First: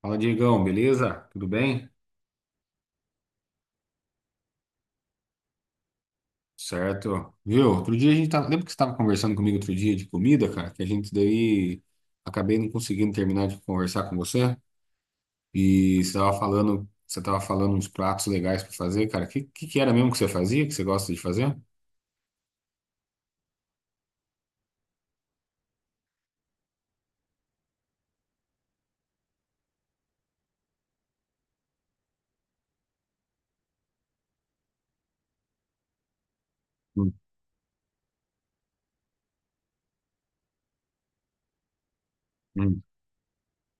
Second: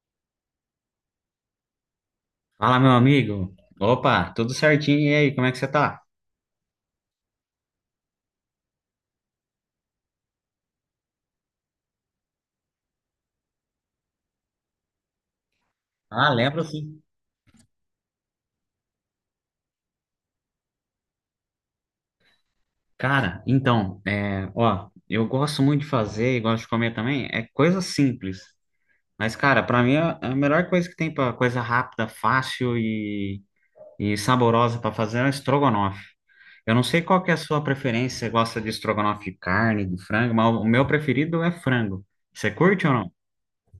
Fala, Diegão, beleza? Tudo bem? Fala, meu amigo. Opa, tudo certinho? E aí, como é que você tá? Certo. Viu? Outro dia a gente tava. Lembra que você estava conversando comigo outro dia de comida, cara? Que a gente daí acabei não conseguindo terminar de conversar com você. E você Ah, tava lembro falando, sim. Uns pratos legais para fazer, cara. O que era mesmo que você fazia, que você gosta de fazer? Cara, então, ó, eu gosto muito de fazer e gosto de comer também, é coisa simples. Mas, cara, pra mim a melhor coisa que tem pra coisa rápida, fácil e saborosa pra fazer é o estrogonofe. Eu não sei Hum, qual que é a sua preferência, você gosta de estrogonofe de carne, de frango, mas o meu preferido é frango. Você hum. curte ou não?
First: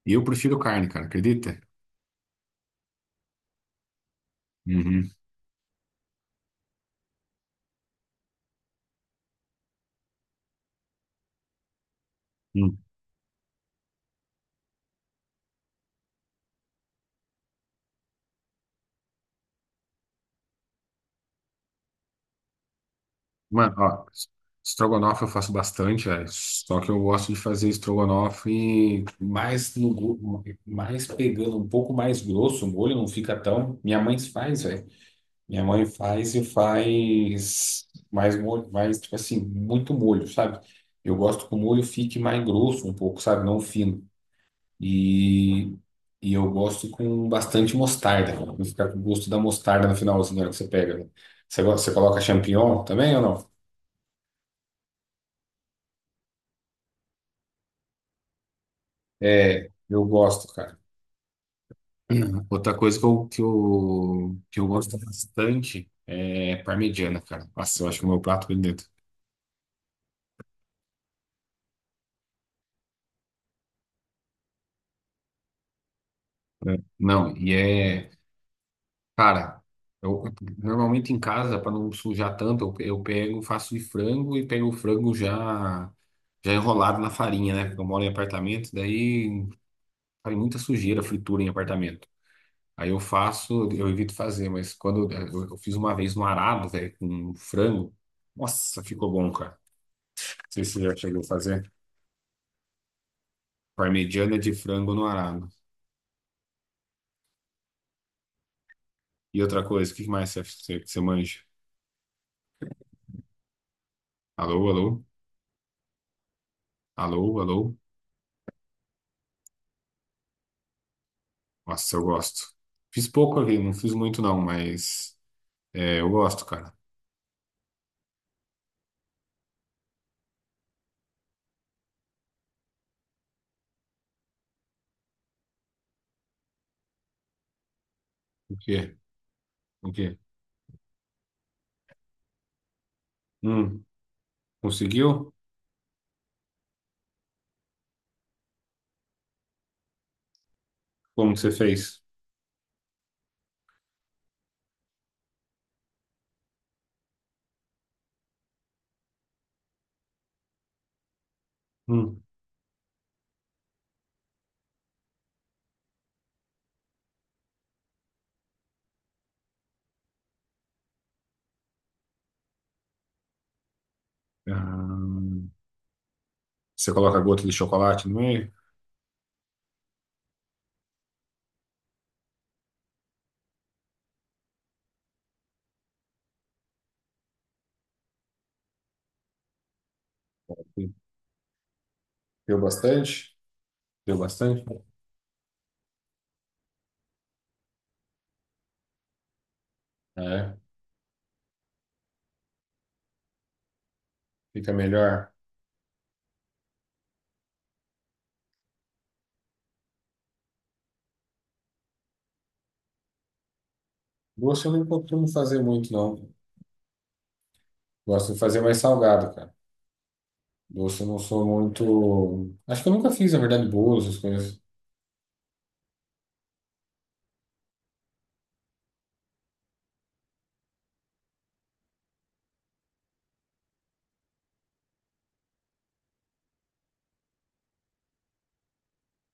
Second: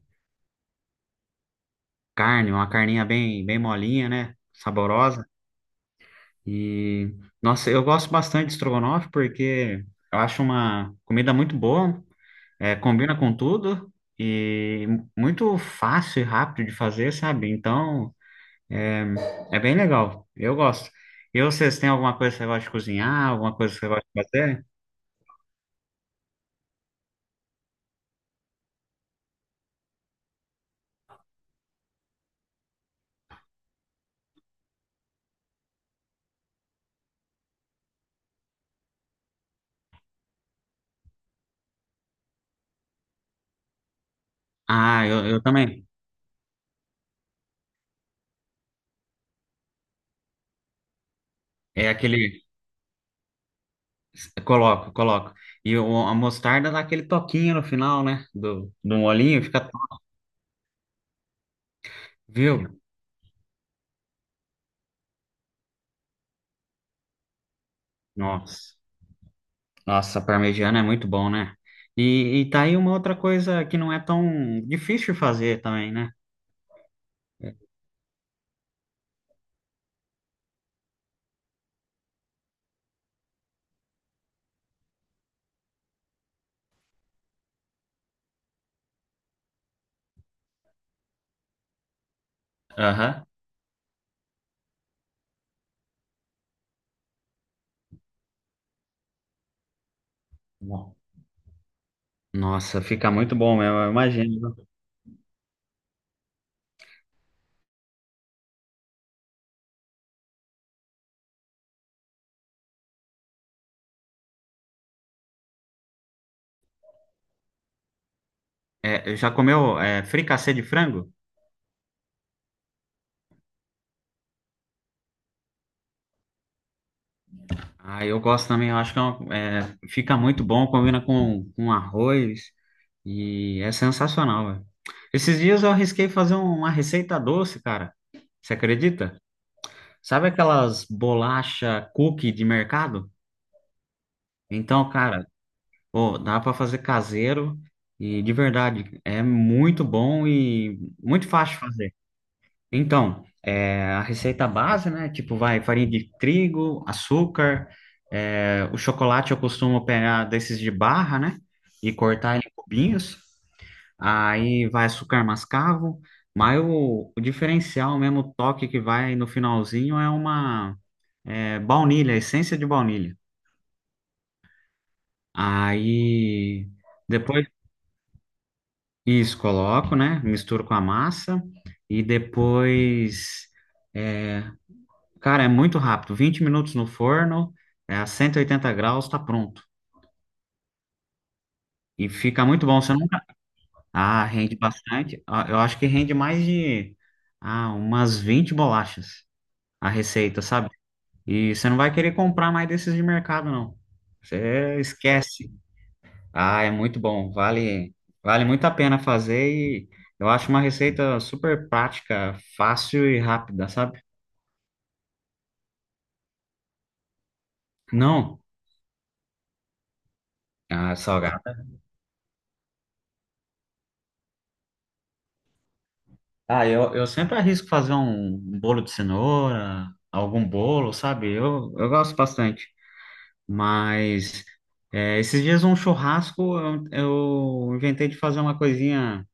E eu prefiro carne, cara, acredita? Carne, uma carninha bem, bem molinha, né? Uhum. Saborosa. E, nossa, eu gosto bastante de estrogonofe porque eu acho uma comida muito boa, Hum. combina com tudo e muito fácil e rápido de fazer, sabe? Então, é, é bem legal. Eu gosto. E vocês têm alguma coisa que você gosta de cozinhar, alguma Mano, coisa que você ó, gosta de fazer? estrogonofe eu faço bastante, é, só que eu gosto de fazer estrogonofe mais no, go- mais pegando um pouco mais grosso, o molho não fica tão. Minha mãe faz, velho. Minha mãe faz e faz mais molho, mais, tipo assim, muito molho, sabe? Eu gosto que o molho fique mais grosso um pouco, sabe? Não fino. Ah, eu E, também. e eu gosto com bastante mostarda, pra ficar com o gosto da mostarda no finalzinho, na hora que você pega, né? Você, É você coloca aquele. champignon também ou não? Coloco, coloco. E a mostarda dá aquele toquinho no final, né? Do molhinho, fica É, top. eu gosto, cara. Viu? Outra coisa que eu gosto bastante é parmegiana, cara. Nossa, eu acho que é o meu prato Nossa. predileto. Nossa, parmegiana é muito bom, né? E tá aí uma outra coisa que não é tão difícil de fazer também, né? É. Não, e é, cara, eu normalmente em casa, para não sujar tanto, eu pego, faço de frango e pego o frango já enrolado na farinha, né? Porque eu moro em apartamento, daí faz muita sujeira, fritura em apartamento. Aí eu Aham. faço, eu evito fazer, mas quando eu fiz uma vez no arado, velho, com frango, nossa, ficou bom, cara. Sei se você Bom. já chegou a fazer. Nossa, fica muito bom mesmo, eu Parmegiana de imagino. frango no arado. E outra coisa, o que mais você manja? Alô, alô? Alô, alô? Já comeu fricassê de frango? Nossa, eu gosto. Fiz pouco aqui, não fiz muito não, mas é, eu gosto, cara. Ah, eu gosto também, eu acho que é fica muito bom, combina com arroz e é sensacional, velho. Esses dias eu arrisquei fazer uma receita doce, cara. Você O quê? acredita? O quê? Sabe aquelas bolacha cookie de mercado? Hum, Então, cara, conseguiu? pô, dá para fazer caseiro e de verdade é muito bom e muito Como que você fácil de fazer. fez? Então, a receita base, né? Tipo, vai farinha de trigo, açúcar, o chocolate eu costumo pegar desses de barra, né? E Hum. cortar em cubinhos. Aí vai açúcar mascavo. Mas o diferencial mesmo, o toque que vai no finalzinho é uma é, baunilha, essência de baunilha. Ah, Aí. você coloca gota Depois de chocolate no meio? isso, coloco, né? Misturo com a massa e depois, é, cara, é muito rápido. 20 minutos no forno, a 180 graus, tá pronto. E fica Deu muito bom. Você nunca. bastante? Deu Ah, rende bastante? bastante. Ah, eu acho que rende mais de umas 20 bolachas a receita, É, sabe? E você não vai querer comprar mais desses de mercado, não. fica Você melhor. esquece. Ah, é muito bom. Vale, vale muito a pena fazer e eu acho uma receita super prática, fácil e rápida, sabe? Gosto eu não costumo fazer muito, não. Gosto de Não, fazer mais salgado, cara. Doce eu não sou salgado. muito. Acho que eu nunca fiz, na verdade, bolos, essas coisas. Ah, eu sempre arrisco fazer um bolo de cenoura, algum bolo, sabe? Eu gosto bastante. Mas esses dias um churrasco eu inventei de fazer uma coisinha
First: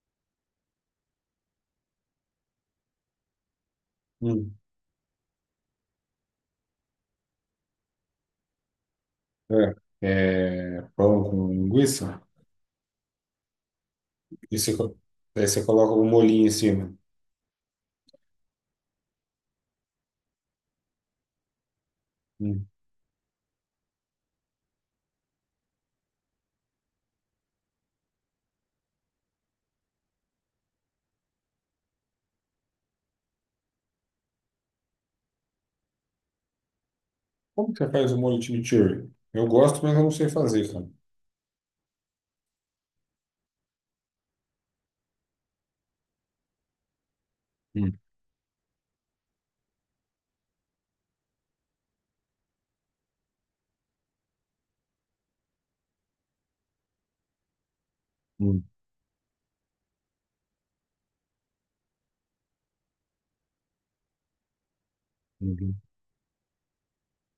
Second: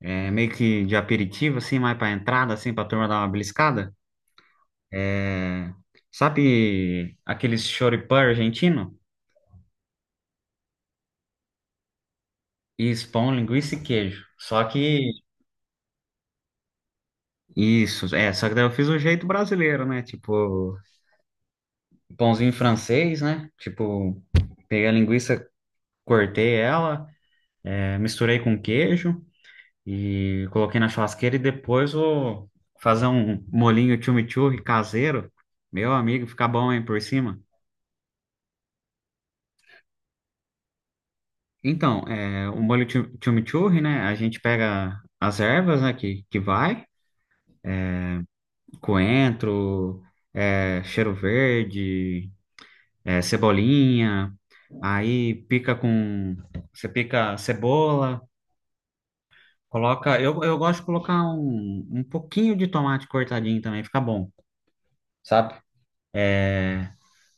meio que de aperitivo, assim, mais para entrada, assim, para turma dar uma beliscada. Hum. É, sabe aqueles choripã argentino? É, é, pão com linguiça. Isso, pão, linguiça e queijo. E Só você, que daí você coloca um molhinho em cima. isso, é, só que daí eu fiz o jeito brasileiro, né? Tipo, pãozinho Hum. francês, né? Tipo, peguei a linguiça, cortei ela, misturei com queijo e coloquei na churrasqueira e depois vou fazer um molinho chimichurri caseiro. Meu amigo, fica bom, hein, por cima. Como que você faz o molho chimichurri? Eu gosto, mas eu não sei fazer, cara. Então, o molho chimichurri, né? A gente pega as ervas, né, que vai. Hum, Coentro, cheiro verde, cebolinha. Aí pica com. Você pica cebola, hum, coloca. Eu gosto de colocar um pouquinho de tomate cortadinho também, fica bom, sabe? uhum.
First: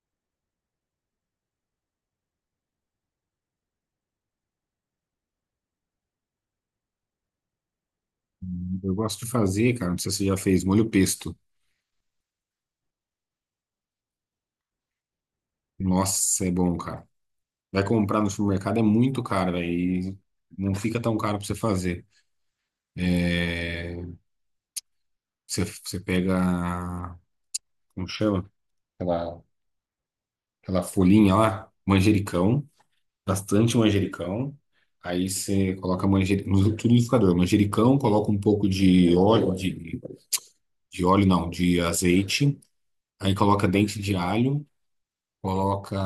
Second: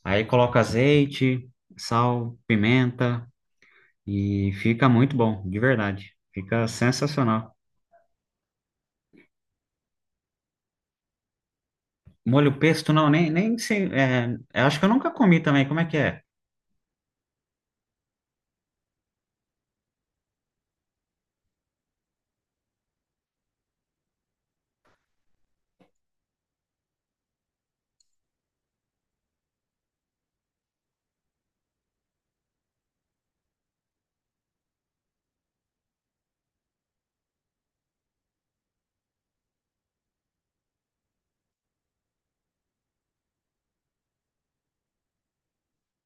Aí coloca azeite, sal, pimenta e fica muito bom, de verdade. Fica sensacional. Eu gosto de fazer, cara. Não sei se você já fez molho pesto. Molho pesto, não, nem sei. Eu acho que eu nunca comi também. Como é que é? Nossa, é bom, cara. Vai comprar no supermercado é muito caro, velho. E não fica tão caro pra você fazer. É, você, você pega. Como chama? Aquela folhinha lá, manjericão, bastante manjericão. Aí você coloca manjericão no liquidificador, manjericão, coloca um pouco de óleo não, de azeite. Aí coloca dente de alho, coloca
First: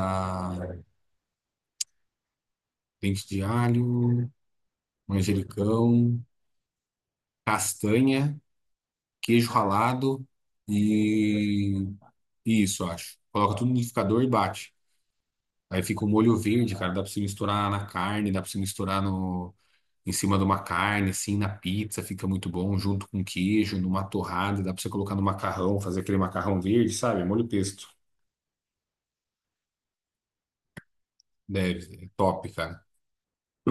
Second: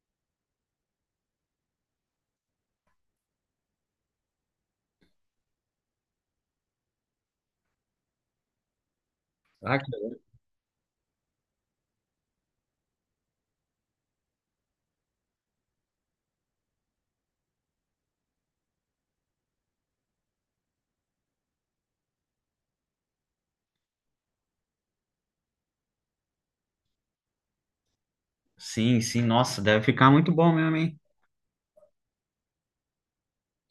dente de alho, manjericão, castanha, queijo Ah, que- ralado e e isso, eu acho. Coloca tudo no liquidificador e bate. Aí fica o molho verde, cara, dá pra você misturar na carne, dá pra você misturar no em cima de uma carne, assim, na pizza, fica muito bom, junto com queijo, numa torrada, dá pra você colocar no macarrão, fazer aquele macarrão verde, sabe? Molho pesto. Sim, sim, nossa, deve ficar muito bom mesmo, hein? Deve, é top, cara.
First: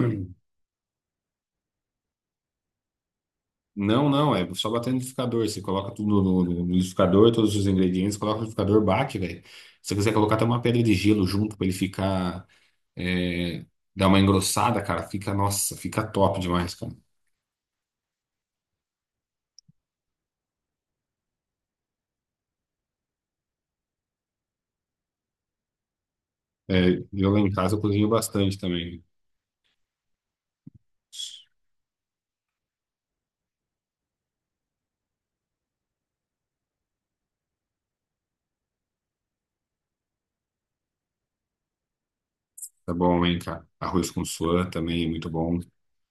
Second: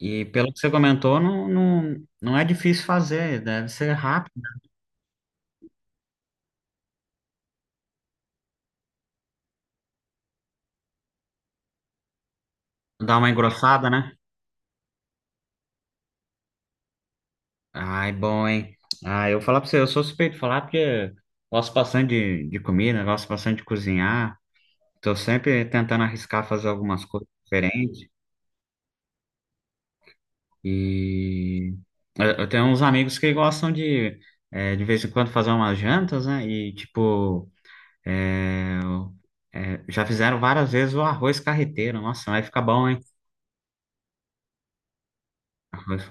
E pelo que você comentou, não, não, não é difícil fazer, deve ser Não, não, rápido. é só bater no liquidificador. Você coloca tudo no liquidificador, todos os ingredientes, coloca no liquidificador, bate, velho. Se você quiser colocar até uma pedra de gelo junto pra ele ficar, Dar uma é, engrossada, dar né? uma engrossada, cara, fica, nossa, fica top demais, cara. Ai, bom, hein? Ah, eu vou falar pra você, eu sou suspeito de falar porque gosto bastante de comida, gosto bastante de cozinhar. Tô sempre tentando arriscar fazer É, algumas coisas eu lá em casa eu diferentes. cozinho bastante também. E eu tenho uns amigos que gostam de vez em quando, fazer umas jantas, né? E, tipo, já fizeram várias vezes o arroz carreteiro. Nossa, vai ficar bom, Tá hein? bom, hein, cara? Arroz com suã também é muito bom.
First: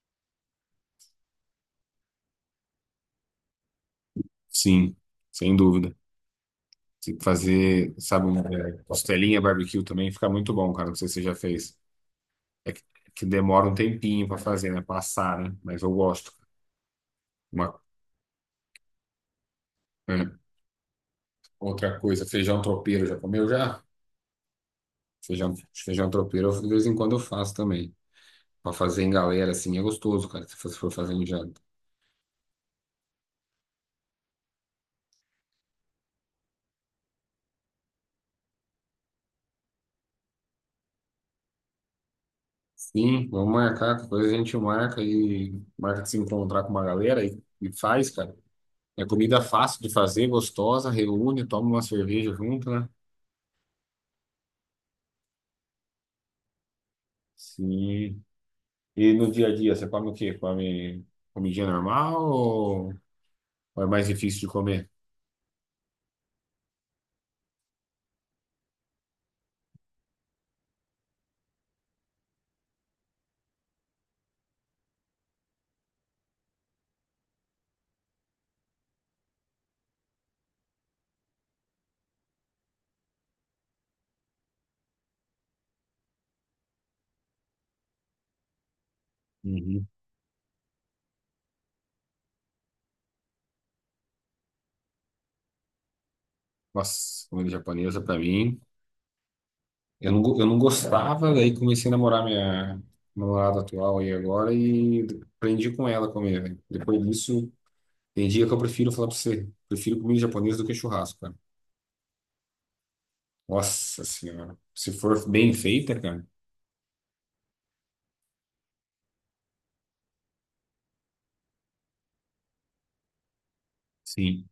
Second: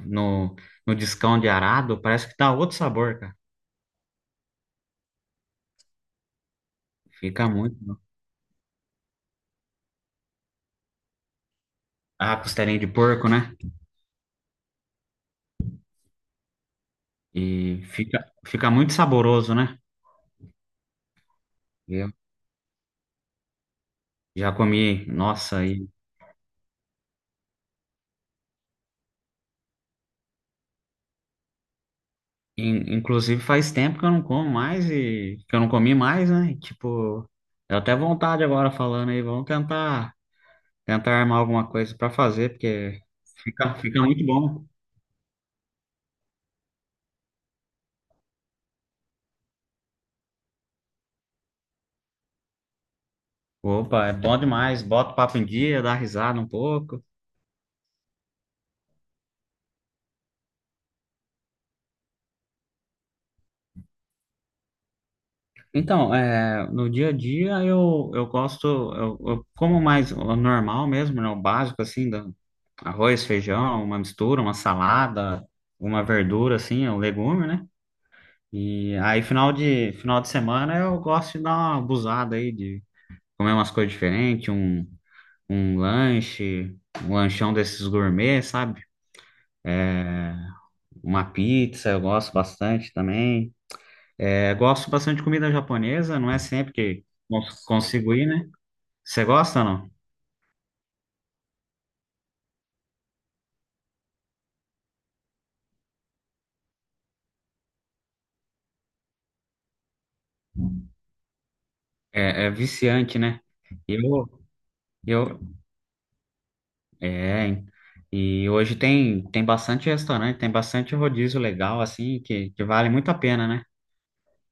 No, no discão de arado, parece que dá outro sabor, cara. Sim, sem dúvida. Se Fica muito fazer, bom. sabe, um, é, costelinha barbecue também fica muito bom, cara. Não sei se você já fez. Ah, É que, costelinha de é que porco, né? demora um tempinho pra fazer, né? Passar, né? Mas eu gosto. Uma, E fica muito saboroso, né? é, outra Eu coisa, feijão tropeiro, já comeu já? já comi, Feijão, nossa, e, feijão tropeiro, eu- de vez em quando eu faço também. Pra fazer em galera, assim, é gostoso, cara, se você for fazer em janta. Inclusive faz tempo que eu não como mais e que eu não comi mais, né? E, tipo, deu até vontade agora falando aí, vamos tentar armar alguma coisa pra fazer, porque Sim, vamos fica, marcar, fica muito depois a gente bom. marca e marca de se encontrar com uma galera e faz, cara. É comida fácil de fazer, gostosa, reúne, toma uma cerveja junto, né? Opa, é bom demais, bota o papo em dia, dá risada um pouco. Sim. E no dia a dia, você come o quê? Come comidinha normal ou é mais difícil de comer? Então, no dia a dia eu gosto, eu como mais o normal mesmo, né, o básico assim, arroz, feijão, uma mistura, uma salada, uma verdura assim, um legume, né? E aí final de semana eu gosto de dar uma abusada aí de comer umas coisas diferentes, um, lanche, um lanchão desses gourmet, sabe? Uhum. Uma pizza, eu gosto bastante também. É, gosto bastante de comida japonesa, não é sempre que Nossa, comida japonesa consigo pra ir, né? mim. Você gosta ou não? Eu não, eu não gostava, daí comecei a namorar minha namorada atual aí agora e aprendi com ela a comer, velho. Depois disso, tem dia que eu prefiro falar pra você, prefiro comida japonesa do que churrasco, cara. É, é viciante, né? Nossa Eu, senhora. Se for eu, bem feita, cara. é. E hoje tem, bastante restaurante, tem bastante rodízio legal, assim, que vale muito a pena, né? Sim.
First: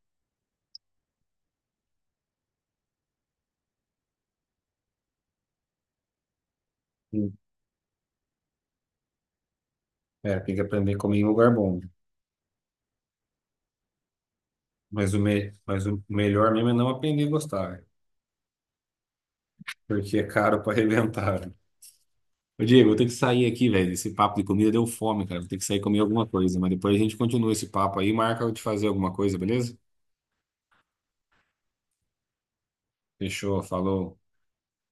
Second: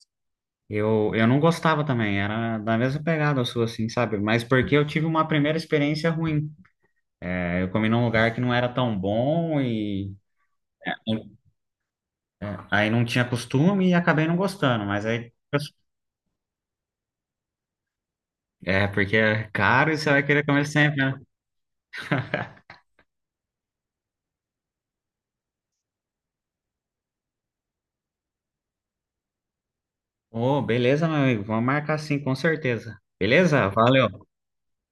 Eu não gostava também, era da mesma pegada sua, assim, sabe? Mas porque eu tive uma primeira experiência ruim. É, eu comi num lugar que não era tão bom e É, tem que aprender a comer em lugar bom. Aí não tinha costume e acabei não gostando, mas Mas o, aí. me... Mas o melhor mesmo é não aprender a gostar, É, porque é caro e você porque é vai querer caro comer pra sempre, né? arrebentar. Ô, Diego, eu tenho que sair aqui, velho. Esse papo de comida deu fome, cara. Vou ter que sair e comer alguma coisa. Mas depois a gente continua esse papo aí e marca eu te fazer alguma coisa, beleza? Ô, beleza, meu amigo, vamos marcar sim, com certeza. Fechou, Beleza? Valeu. falou.